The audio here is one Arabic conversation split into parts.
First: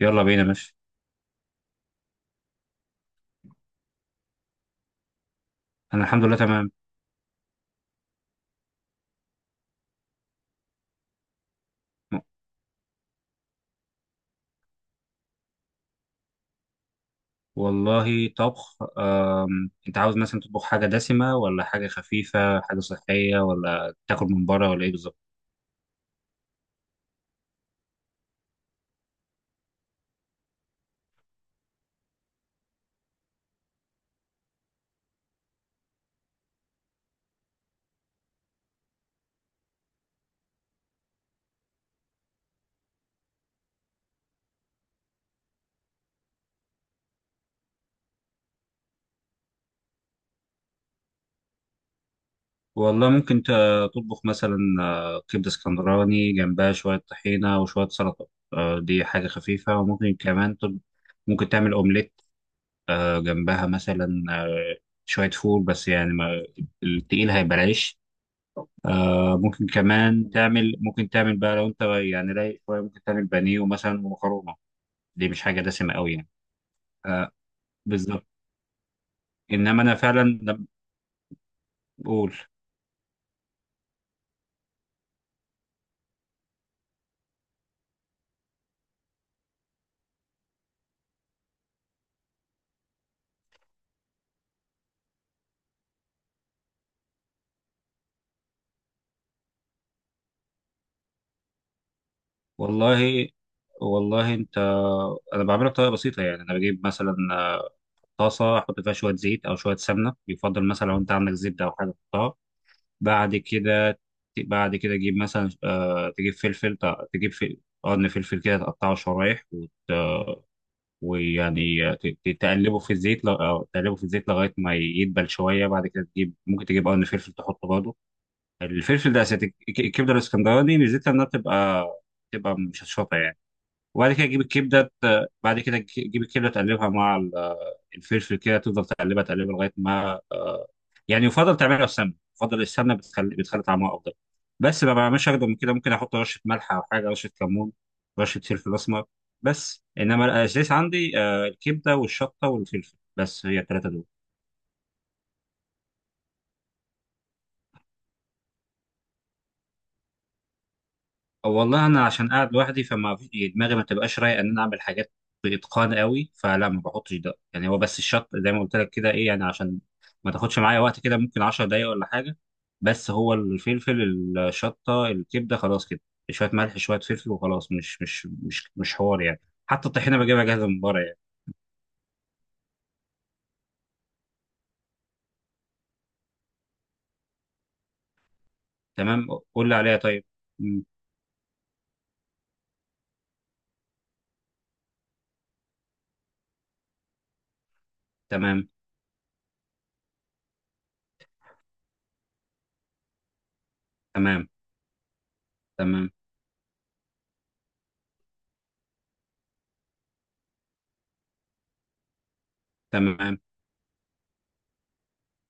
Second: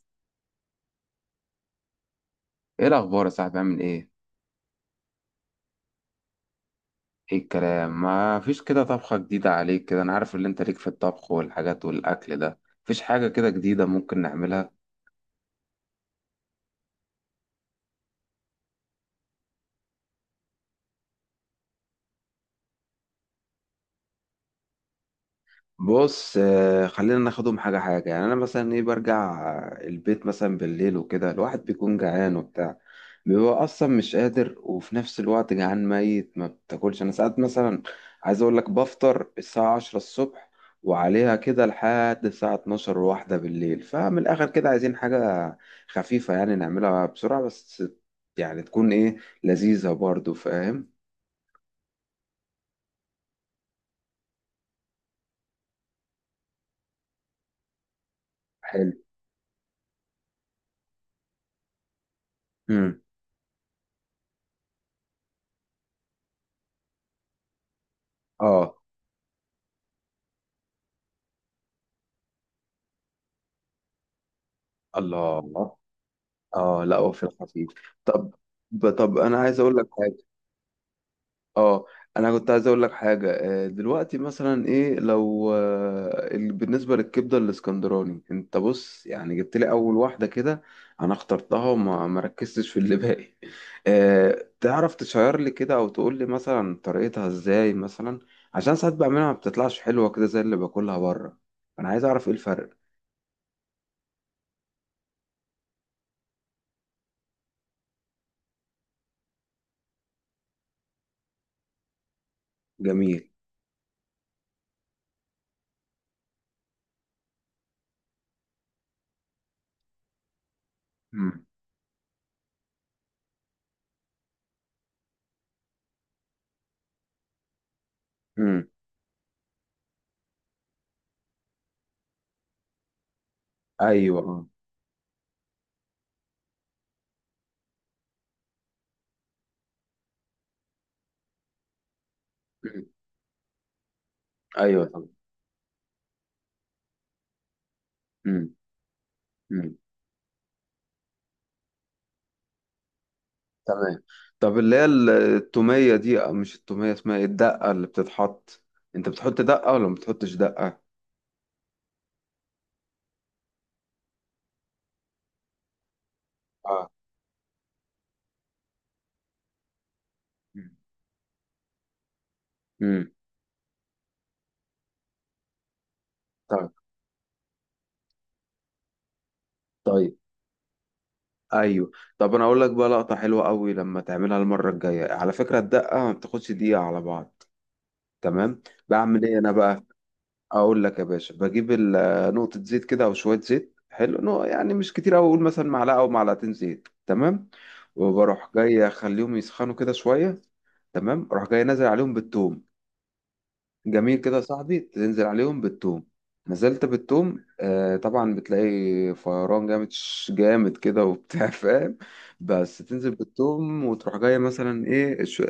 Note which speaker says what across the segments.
Speaker 1: يلا بينا ماشي.
Speaker 2: ايه الاخبار يا صاحبي؟ عامل ايه؟
Speaker 1: انا الحمد لله تمام.
Speaker 2: ايه الكلام؟ ما فيش كده طبخة جديدة عليك كده. انا عارف ان انت ليك في الطبخ والحاجات والاكل ده. مفيش حاجة كده جديدة ممكن نعملها؟
Speaker 1: والله طبخ انت عاوز مثلا تطبخ حاجه دسمه ولا حاجه خفيفه، حاجه صحيه ولا تاكل من بره ولا ايه بالظبط؟
Speaker 2: بص، خلينا ناخدهم حاجة حاجة. يعني أنا مثلا إيه؟ برجع البيت مثلا بالليل وكده، الواحد بيكون جعان وبتاع، بيبقى أصلا مش قادر وفي نفس الوقت جعان ميت ما بتاكلش. أنا ساعات مثلا عايز أقول لك بفطر الساعة 10 الصبح وعليها كده لحد الساعة 12 واحدة بالليل. فمن الآخر كده عايزين حاجة خفيفة يعني نعملها بسرعة بس. يعني تكون إيه؟ لذيذة برضو، فاهم.
Speaker 1: والله ممكن تطبخ مثلا كبده اسكندراني جنبها شويه طحينه وشويه سلطه.
Speaker 2: حلو.
Speaker 1: دي حاجه خفيفه. وممكن كمان ممكن تعمل اومليت،
Speaker 2: مم.
Speaker 1: جنبها مثلا شويه فول. بس يعني ما... التقيل هيبقى العيش.
Speaker 2: آه.
Speaker 1: آه، ممكن كمان تعمل، ممكن تعمل بقى لو انت يعني رايق شويه ممكن تعمل بانيه ومثلا ومكرونه. دي مش حاجه
Speaker 2: الله.
Speaker 1: دسمه قوي يعني.
Speaker 2: اه، لا هو فيلم
Speaker 1: آه،
Speaker 2: خفيف.
Speaker 1: بالظبط.
Speaker 2: طب، طب انا عايز اقول
Speaker 1: انما
Speaker 2: لك
Speaker 1: انا
Speaker 2: حاجه.
Speaker 1: فعلا لما
Speaker 2: اه. انا
Speaker 1: بقول،
Speaker 2: كنت عايز اقول لك حاجه. دلوقتي مثلا ايه لو بالنسبه للكبده الاسكندراني؟ انت بص، يعني جبت لي اول واحده كده انا اخترتها وما ما ركزتش في اللي باقي. تعرف تشير لي كده او تقول لي مثلا طريقتها ازاي مثلا؟ عشان ساعات بعملها ما بتطلعش حلوه كده زي اللي باكلها بره. انا عايز اعرف ايه الفرق.
Speaker 1: والله، والله انت، انا بعملها بطريقه بسيطه يعني. انا بجيب مثلا طاسه احط فيها شويه زيت او شويه سمنه. يفضل مثلا لو انت عندك زبده او حاجه تحطها.
Speaker 2: جميل.
Speaker 1: بعد كده، بعد كده تجيب مثلا آه تجيب فلفل، تجيب فلفل، قرن فلفل كده تقطعه شرايح. ويعني تقلبه في الزيت أو تقلبه في الزيت لغايه ما يدبل شويه. بعد كده تجيب، ممكن تجيب قرن فلفل تحطه برضه.
Speaker 2: امم.
Speaker 1: الفلفل ده اساسي. الكبده الاسكندراني ميزتها انها بتبقى مشطشطه يعني. وبعد
Speaker 2: ايوه.
Speaker 1: كده تجيب
Speaker 2: اه.
Speaker 1: الكبده بعد كده تجيب الكبده تقلبها مع الفلفل كده. تفضل تقلبها تقلبها لغايه ما يعني، يفضل تعملها بسمنه. يفضل
Speaker 2: مم.
Speaker 1: السمنه بتخلي، بتخلي طعمها افضل.
Speaker 2: ايوه
Speaker 1: بس ما
Speaker 2: طبعا.
Speaker 1: بعملش اكتر من كده. ممكن احط رشه ملح او حاجه، رشه كمون، رشه
Speaker 2: مم.
Speaker 1: فلفل اسمر.
Speaker 2: مم.
Speaker 1: بس انما الاساس عندي الكبده والشطه والفلفل بس، هي الثلاثه
Speaker 2: تمام.
Speaker 1: دول.
Speaker 2: طب، اللي هي التومية دي، أو مش التومية، اسمها ايه، الدقة اللي بتتحط؟ انت بتحط دقة ولا ما بتحطش دقة؟
Speaker 1: أو والله انا عشان قاعد لوحدي يعني دماغي ما تبقاش رايقه ان انا اعمل حاجات باتقان قوي. فلا، ما
Speaker 2: اه.
Speaker 1: بحطش ده يعني. هو بس الشط زي ما قلت لك كده، ايه يعني، عشان ما تاخدش معايا وقت كده، ممكن 10 دقايق ولا حاجه.
Speaker 2: امم.
Speaker 1: بس هو الفلفل الشطه الكبده خلاص كده. شويه
Speaker 2: طيب.
Speaker 1: ملح شويه فلفل وخلاص. مش حوار يعني. حتى
Speaker 2: طيب.
Speaker 1: الطحينه بجيبها جاهزه من بره يعني.
Speaker 2: ايوه. طب، انا اقول لك بقى لقطة حلوة قوي لما تعملها المرة الجاية. على فكرة الدقة ما بتاخدش دقيقة على بعض. تمام. بعمل
Speaker 1: تمام،
Speaker 2: ايه انا
Speaker 1: قول لي
Speaker 2: بقى؟
Speaker 1: عليها طيب.
Speaker 2: اقول
Speaker 1: مم.
Speaker 2: لك يا باشا، بجيب نقطة زيت كده او شوية زيت حلو، يعني مش كتير أوي. اقول مثلا معلقة او معلقتين زيت، تمام. وبروح
Speaker 1: تمام
Speaker 2: جاي اخليهم يسخنوا كده شوية. تمام، اروح جاي نازل عليهم بالثوم. جميل كده يا
Speaker 1: تمام،
Speaker 2: صاحبي، تنزل عليهم بالثوم،
Speaker 1: تمام
Speaker 2: نزلت بالثوم. آه طبعا بتلاقي فيران جامد، جامد كده وبتاع فاهم. بس تنزل
Speaker 1: تمام،
Speaker 2: بالثوم وتروح جايه مثلا ايه، شو،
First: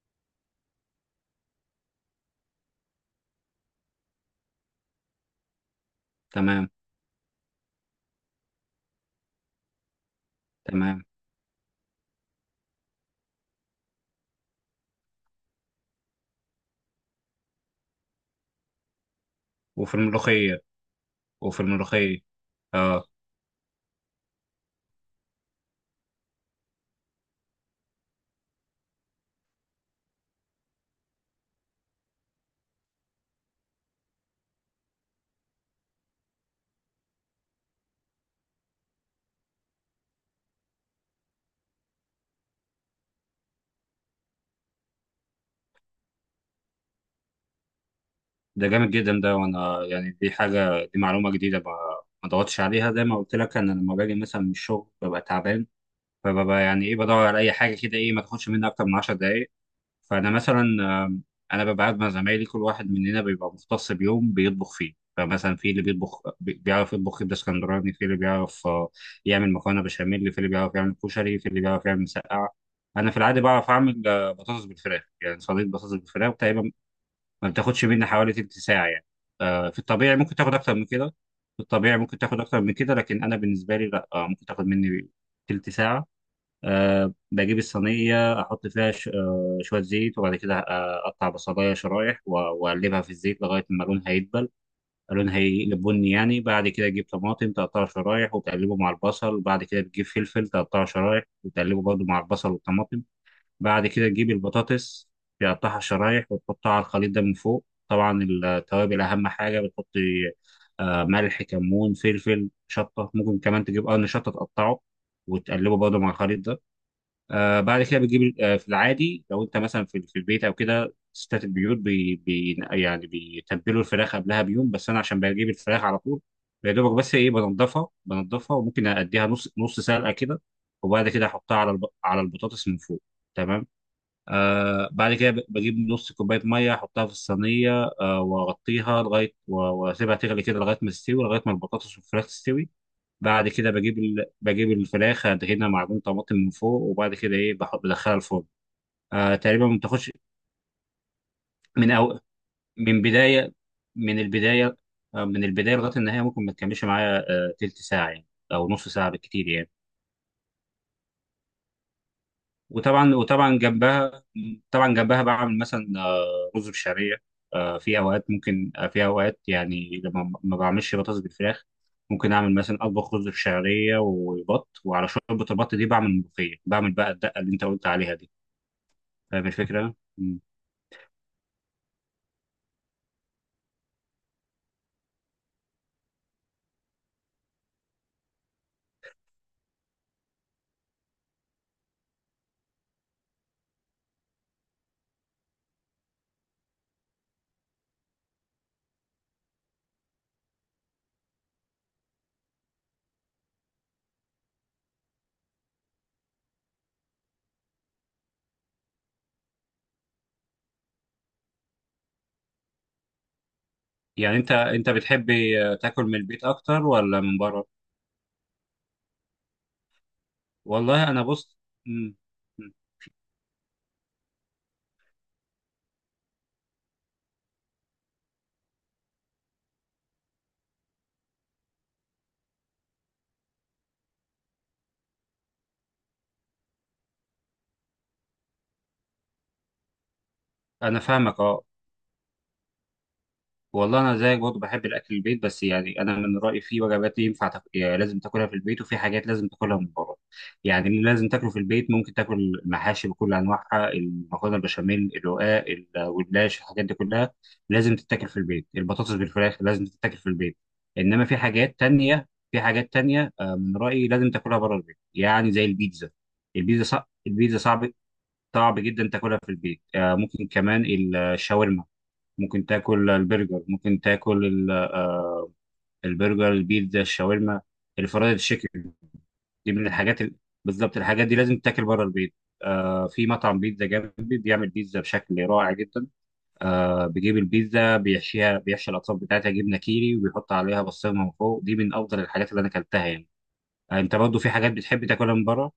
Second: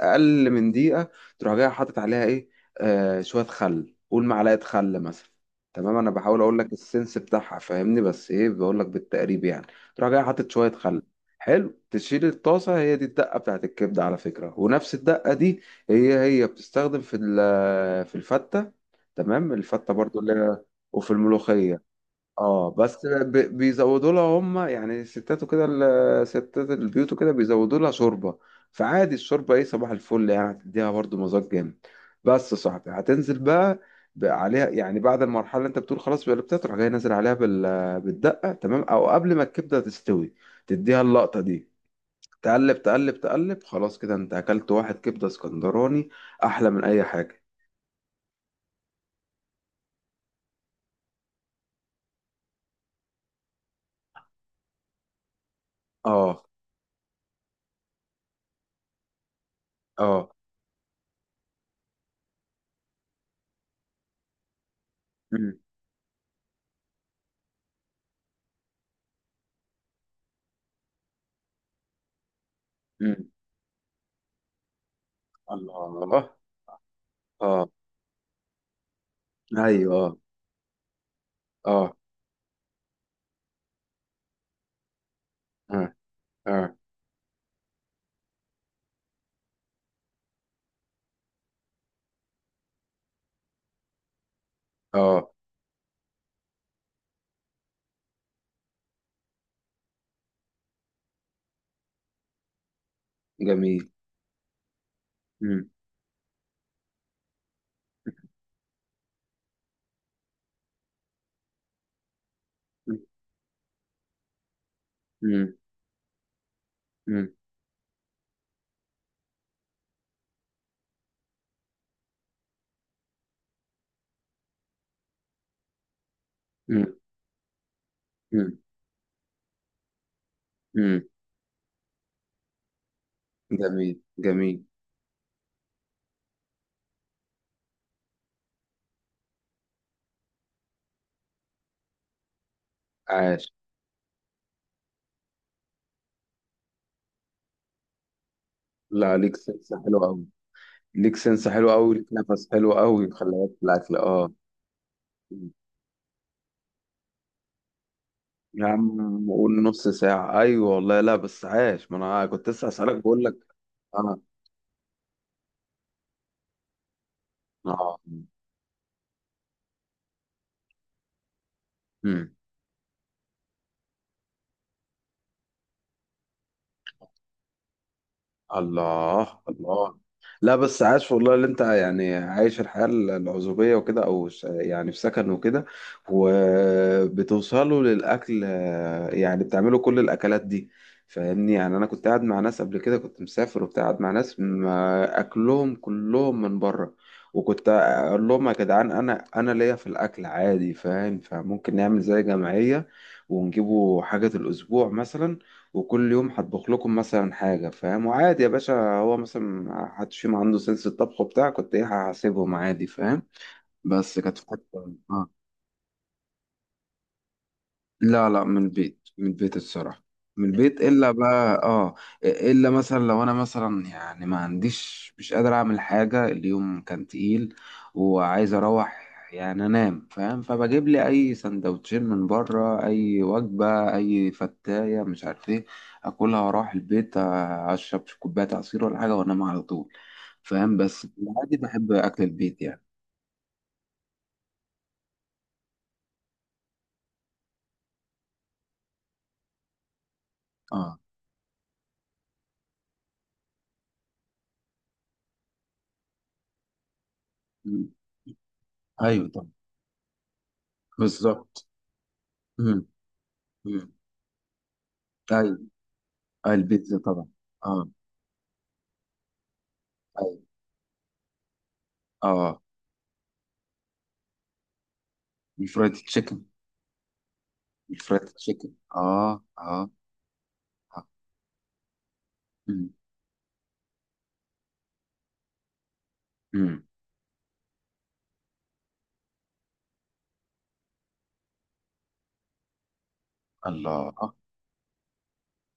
Speaker 2: اقل من دقيقه. تروح جايه حاطط عليها ايه؟ آه، شويه خل، قول معلقه خل مثلا. تمام، انا بحاول اقول
Speaker 1: تمام
Speaker 2: لك السنس بتاعها، فاهمني. بس ايه، بقول لك بالتقريب يعني. تروح جايه حاطط شويه خل.
Speaker 1: تمام.
Speaker 2: حلو، تشيل الطاسه. هي دي الدقه بتاعت الكبده على فكره، ونفس الدقه دي هي هي بتستخدم في الفتة تمام، الفتة
Speaker 1: وفي
Speaker 2: برضو اللي هي
Speaker 1: الملوخيه،
Speaker 2: وفي
Speaker 1: وفي
Speaker 2: الملوخية.
Speaker 1: الملوخيه.
Speaker 2: اه،
Speaker 1: آه.
Speaker 2: بس بيزودوا لها هم، يعني الستات وكده، ستات البيوت وكده بيزودوا لها شوربة. فعادي الشوربة، ايه، صباح الفل، يعني هتديها برضو مذاق جامد. بس يا صاحبي هتنزل بقى، بقى عليها، يعني بعد المرحلة اللي انت بتقول خلاص قلبتها، تروح جاي نازل عليها بالدقة. تمام، او قبل ما الكبدة تستوي تديها اللقطة دي. تقلب تقلب تقلب، خلاص كده انت اكلت واحد كبده اسكندراني احلى من اي حاجه.
Speaker 1: ده جامد جدا ده. وانا يعني دي حاجه، دي معلومه جديده ما ضغطتش عليها. زي ما قلت لك، انا لما باجي مثلا من الشغل ببقى تعبان.
Speaker 2: اه.
Speaker 1: فببقى يعني ايه، بدور على اي حاجه كده، ايه، ما تاخدش مني اكتر من 10 دقائق.
Speaker 2: اه.
Speaker 1: فانا مثلا انا ببقى قاعد مع زمايلي، كل واحد مننا بيبقى مختص بيوم بيطبخ فيه. فمثلا
Speaker 2: مم.
Speaker 1: في اللي بيطبخ بيعرف يطبخ كبده اسكندراني، في اللي بيعرف يعمل مكرونه بشاميل، في اللي بيعرف يعمل كشري، في اللي بيعرف يعمل مسقعه. انا في
Speaker 2: مم.
Speaker 1: العاده بعرف اعمل بطاطس بالفراخ، يعني صينيه بطاطس
Speaker 2: الله.
Speaker 1: بالفراخ. تقريبا ما
Speaker 2: اه.
Speaker 1: بتاخدش مني حوالي تلت ساعة يعني. في
Speaker 2: ايوه.
Speaker 1: الطبيعي ممكن تاخد أكتر من كده، في
Speaker 2: اه.
Speaker 1: الطبيعي ممكن تاخد أكتر من كده، لكن أنا بالنسبة لي لا. ممكن تاخد مني تلت
Speaker 2: اه.
Speaker 1: ساعة.
Speaker 2: اه. اه.
Speaker 1: أه بجيب الصينية أحط فيها أه شوية زيت، وبعد كده أقطع بصلاية شرايح وأقلبها في الزيت لغاية ما لونها يدبل،
Speaker 2: آه.
Speaker 1: لونها يقلب بني يعني. بعد كده تجيب طماطم تقطعها شرايح وتقلبه مع البصل. وبعد كده بتجيب فلفل تقطعه شرايح وتقلبه برضه مع البصل والطماطم.
Speaker 2: جميل.
Speaker 1: بعد كده تجيب البطاطس،
Speaker 2: مم.
Speaker 1: تقطعها شرايح وتحطها على الخليط ده من فوق. طبعا التوابل أهم حاجة بتحطي، ملح كمون فلفل
Speaker 2: مم.
Speaker 1: شطة. ممكن كمان تجيب قرن شطة تقطعه
Speaker 2: مم.
Speaker 1: وتقلبه برضه مع الخليط ده.
Speaker 2: مم.
Speaker 1: آه بعد كده بتجيب آه، في العادي لو انت مثلا في البيت او كده، ستات البيوت بي يعني بيتبلوا الفراخ قبلها بيوم. بس انا عشان بجيب الفراخ على طول يا
Speaker 2: مم.
Speaker 1: دوبك، بس ايه، بنضفها، بنضفها
Speaker 2: مم.
Speaker 1: وممكن اديها نص نص سلقه كده.
Speaker 2: مم.
Speaker 1: وبعد كده احطها على على البطاطس من فوق. تمام.
Speaker 2: جميل جميل.
Speaker 1: آه بعد كده بجيب نص كوباية مية أحطها في الصينية. آه وأغطيها وأسيبها تغلي كده لغاية ما تستوي، لغاية ما البطاطس والفراخ تستوي. بعد
Speaker 2: عاش.
Speaker 1: كده بجيب بجيب الفراخ أدهنها معجون طماطم من فوق. وبعد كده إيه، بدخلها الفرن.
Speaker 2: لا،
Speaker 1: آه
Speaker 2: ليك
Speaker 1: تقريبا
Speaker 2: سنس
Speaker 1: ما
Speaker 2: حلو
Speaker 1: بتاخدش
Speaker 2: قوي، ليك سنس حلو
Speaker 1: من
Speaker 2: قوي، ليك
Speaker 1: أو...
Speaker 2: نفس حلو
Speaker 1: من
Speaker 2: قوي، خلي بالك
Speaker 1: بداية
Speaker 2: في الاكل.
Speaker 1: من
Speaker 2: اه.
Speaker 1: البداية، آه من
Speaker 2: مم.
Speaker 1: البداية لغاية النهاية ممكن ما تكملش معايا آه تلت ساعة يعني،
Speaker 2: يا
Speaker 1: أو نص ساعة
Speaker 2: عم
Speaker 1: بالكتير
Speaker 2: قول
Speaker 1: يعني.
Speaker 2: نص ساعة. أيوة والله. لا بس عاش، ما أنا كنت لسه هسألك
Speaker 1: وطبعا
Speaker 2: بقول لك.
Speaker 1: وطبعا
Speaker 2: آه.
Speaker 1: جنبها، طبعا جنبها بعمل مثلا رز بشعريه. في
Speaker 2: اه.
Speaker 1: اوقات ممكن في اوقات يعني لما ما بعملش بطاطس بالفراخ ممكن
Speaker 2: امم.
Speaker 1: اعمل مثلا، اطبخ رز بشعريه وبط، وعلى شوربه البط دي بعمل ملوخيه، بعمل بقى الدقه اللي انت قلت عليها دي.
Speaker 2: الله
Speaker 1: فاهم الفكره؟
Speaker 2: الله.
Speaker 1: مم.
Speaker 2: لا بس عاش والله، اللي انت يعني عايش الحياة العزوبية وكده او يعني في سكن وكده وبتوصلوا للاكل، يعني بتعملوا كل الاكلات دي، فاهمني. يعني انا كنت قاعد مع ناس قبل كده، كنت مسافر وبتاع، قاعد مع ناس ما اكلهم كلهم من بره، وكنت اقول لهم يا جدعان، انا ليا في الاكل عادي، فاهم. فممكن نعمل زي جمعية ونجيبوا حاجة الأسبوع مثلا، وكل يوم هطبخ لكم مثلا حاجة، فاهم. وعادي يا باشا، هو مثلا ما حدش فيهم عنده سنس الطبخ بتاع، كنت ايه، هسيبهم عادي، فاهم. بس
Speaker 1: يعني
Speaker 2: كانت
Speaker 1: انت
Speaker 2: فترة. آه.
Speaker 1: بتحب تاكل من البيت اكتر ولا من بره؟
Speaker 2: لا لا، من البيت، من البيت الصراحة. من البيت،
Speaker 1: والله
Speaker 2: إلا
Speaker 1: انا
Speaker 2: بقى
Speaker 1: بص،
Speaker 2: آه،
Speaker 1: مم.
Speaker 2: إلا
Speaker 1: مم.
Speaker 2: مثلا لو أنا مثلا يعني ما عنديش، مش قادر أعمل حاجة، اليوم كان تقيل وعايز أروح يعني أنام، فاهم. فبجيب لي أي سندوتشين من بره، أي وجبة، أي فتاية مش عارف إيه، أكلها وأروح البيت، أشرب كوباية عصير ولا حاجة وأنام على طول، فاهم.
Speaker 1: انا
Speaker 2: بس في
Speaker 1: فاهمك
Speaker 2: العادي
Speaker 1: اه.
Speaker 2: بحب أكل البيت يعني.
Speaker 1: والله انا زيك برضه بحب الاكل البيت. بس يعني انا من رايي في وجبات يعني لازم تاكلها في البيت، وفي حاجات لازم تاكلها من بره. يعني
Speaker 2: آه.
Speaker 1: اللي لازم تاكله في البيت ممكن تاكل المحاشي بكل انواعها، المكرونه البشاميل، الرقاق، الجلاش، الحاجات دي كلها لازم تتاكل في البيت. البطاطس
Speaker 2: أيوه طبعا.
Speaker 1: بالفراخ لازم تتاكل في البيت. انما في
Speaker 2: بالظبط.
Speaker 1: حاجات تانية، في
Speaker 2: أمم.
Speaker 1: حاجات تانية من رايي لازم تاكلها بره البيت، يعني زي
Speaker 2: أمم.
Speaker 1: البيتزا.
Speaker 2: اه
Speaker 1: البيتزا
Speaker 2: البيتزا
Speaker 1: صعب،
Speaker 2: طبعا.
Speaker 1: البيتزا صعب،
Speaker 2: اه.
Speaker 1: صعب جدا تاكلها في البيت.
Speaker 2: ايوه.
Speaker 1: ممكن كمان الشاورما،
Speaker 2: اه
Speaker 1: ممكن تاكل البرجر، ممكن تاكل
Speaker 2: الفرايد تشيكن.
Speaker 1: البرجر البيتزا الشاورما
Speaker 2: الفرايد
Speaker 1: الفرايد
Speaker 2: تشيكن.
Speaker 1: تشيكن،
Speaker 2: اه.
Speaker 1: دي من
Speaker 2: اه.
Speaker 1: بالظبط
Speaker 2: آه.
Speaker 1: الحاجات دي لازم تاكل بره البيت.
Speaker 2: مم.
Speaker 1: آه في مطعم بيتزا جنبي بيعمل بيتزا بشكل رائع جدا.
Speaker 2: مم.
Speaker 1: آه بيجيب البيتزا بيحشيها، بيحشي الاطراف بتاعتها جبنه كيري، وبيحط عليها بصمه من فوق. دي من افضل الحاجات اللي انا اكلتها يعني. آه، انت
Speaker 2: الله.
Speaker 1: برضه في حاجات بتحب تاكلها من بره؟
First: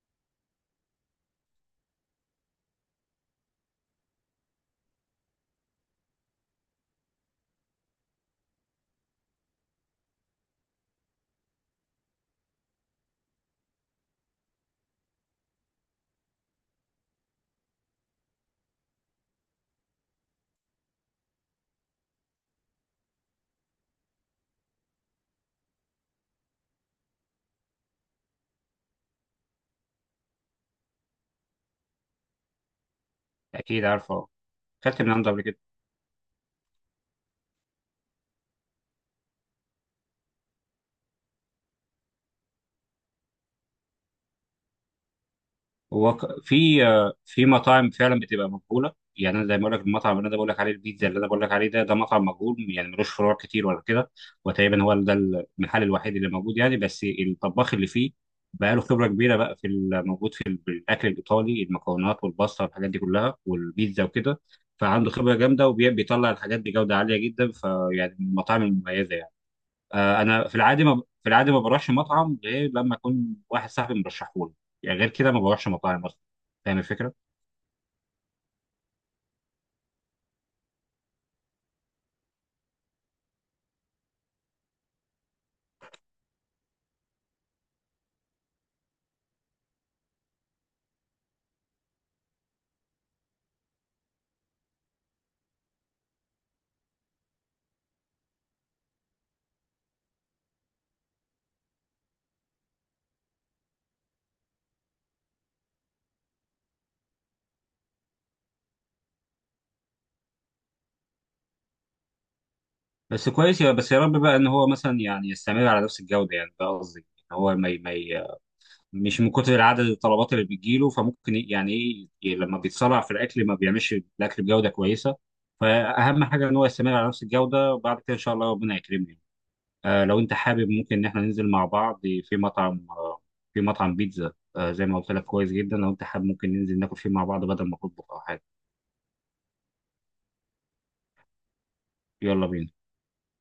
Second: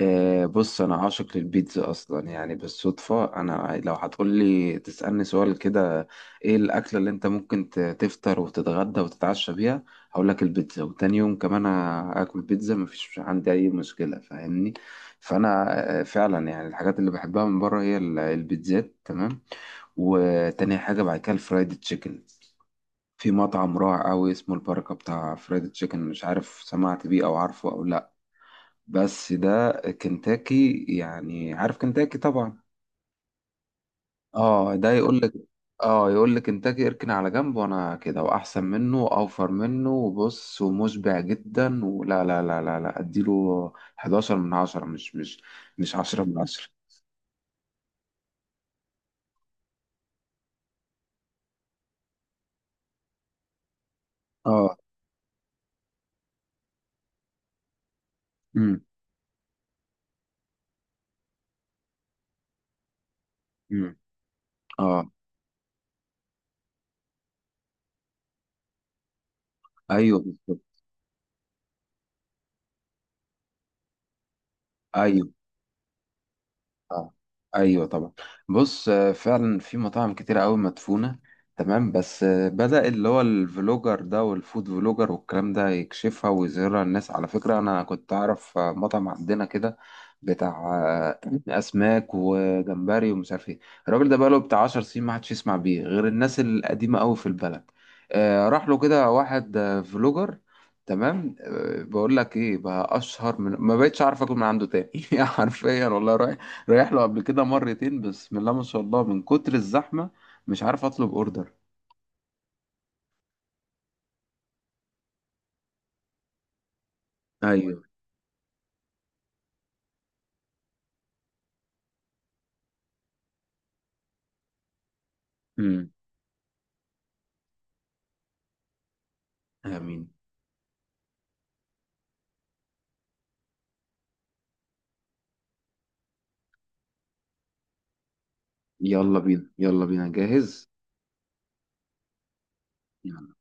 Speaker 2: بص انا عاشق للبيتزا اصلا يعني. بالصدفه انا لو هتقولي تسالني سؤال كده ايه الاكله اللي انت ممكن تفطر وتتغدى وتتعشى بيها، هقول لك البيتزا. وتاني يوم كمان اكل بيتزا مفيش عندي اي مشكله، فاهمني. فانا، فعلا يعني الحاجات اللي بحبها من بره هي البيتزات، تمام. وتاني حاجه بعد كده الفرايد تشيكن. في مطعم رائع قوي اسمه البركه بتاع فرايد تشيكن، مش عارف سمعت بيه او عارفه او لا، بس ده كنتاكي يعني. عارف كنتاكي طبعا.
Speaker 1: اكيد عارفه،
Speaker 2: اه، ده
Speaker 1: اكلت من
Speaker 2: يقول
Speaker 1: عنده
Speaker 2: لك،
Speaker 1: قبل كده.
Speaker 2: اه، يقول لك كنتاكي اركن على جنب وانا كده، واحسن منه واوفر منه، وبص ومشبع جدا ولا، لا لا لا لا اديله 11 من 10. مش
Speaker 1: هو
Speaker 2: 10 من 10.
Speaker 1: في في مطاعم فعلا بتبقى مجهوله يعني. انا زي ما بقول لك، المطعم اللي انا بقول لك عليه، البيتزا اللي انا بقول لك عليه ده مطعم مجهول يعني، ملوش فروع كتير ولا كده.
Speaker 2: اه.
Speaker 1: وتقريبا هو ده المحل الوحيد اللي موجود يعني. بس الطباخ اللي فيه بقى له
Speaker 2: امم.
Speaker 1: خبره كبيره بقى في موجود في الاكل الايطالي، المكونات والباستا والحاجات دي كلها
Speaker 2: امم.
Speaker 1: والبيتزا وكده. فعنده
Speaker 2: اه.
Speaker 1: خبره جامده، وبيطلع الحاجات بجوده عاليه جدا. فيعني من المطاعم المميزه يعني.
Speaker 2: ايوه
Speaker 1: انا في
Speaker 2: بالظبط.
Speaker 1: العادي ما بروحش مطعم غير لما اكون واحد صاحبي مرشحه لي يعني. غير
Speaker 2: ايوه.
Speaker 1: كده ما بروحش مطاعم اصلا. فاهم الفكره؟
Speaker 2: اه. ايوه طبعا. بص، فعلا في مطاعم كتيرة قوي مدفونة. تمام، بس بدأ اللي هو الفلوجر ده والفود فلوجر والكلام ده يكشفها ويظهرها للناس. على فكرة انا كنت اعرف مطعم عندنا كده بتاع اسماك وجمبري ومش عارف ايه. الراجل ده بقاله بتاع 10 سنين ما حدش يسمع بيه غير الناس القديمة قوي في البلد. راح له كده واحد فلوجر، تمام. بقول لك ايه بقى، اشهر من ما بقتش عارف اكل من عنده تاني حرفيا والله. رايح رايح له قبل كده مرتين، بسم الله ما شاء الله، من كتر الزحمة مش عارف اطلب اوردر.
Speaker 1: بس كويس، يا بس يا رب بقى ان هو مثلا يعني يستمر على نفس الجوده. يعني ده قصدي، ان هو ما ي-
Speaker 2: ايوه.
Speaker 1: ما ي- مش من كتر عدد الطلبات اللي بتجيله يعني ايه، لما بيتصارع في الاكل ما بيعملش الاكل بجوده كويسه.
Speaker 2: امم.
Speaker 1: فاهم حاجه، ان هو يستمر على نفس الجوده. وبعد كده ان شاء الله ربنا يكرمني.
Speaker 2: امين.
Speaker 1: لو انت حابب ممكن ان احنا ننزل مع بعض في مطعم في مطعم بيتزا زي ما قلت لك كويس جدا. لو انت حابب ممكن ننزل ناكل فيه مع بعض، بدل ما تطبخ او حاجه.
Speaker 2: يلا بينا. يلا بينا جاهز.
Speaker 1: يلا بينا.
Speaker 2: يلا.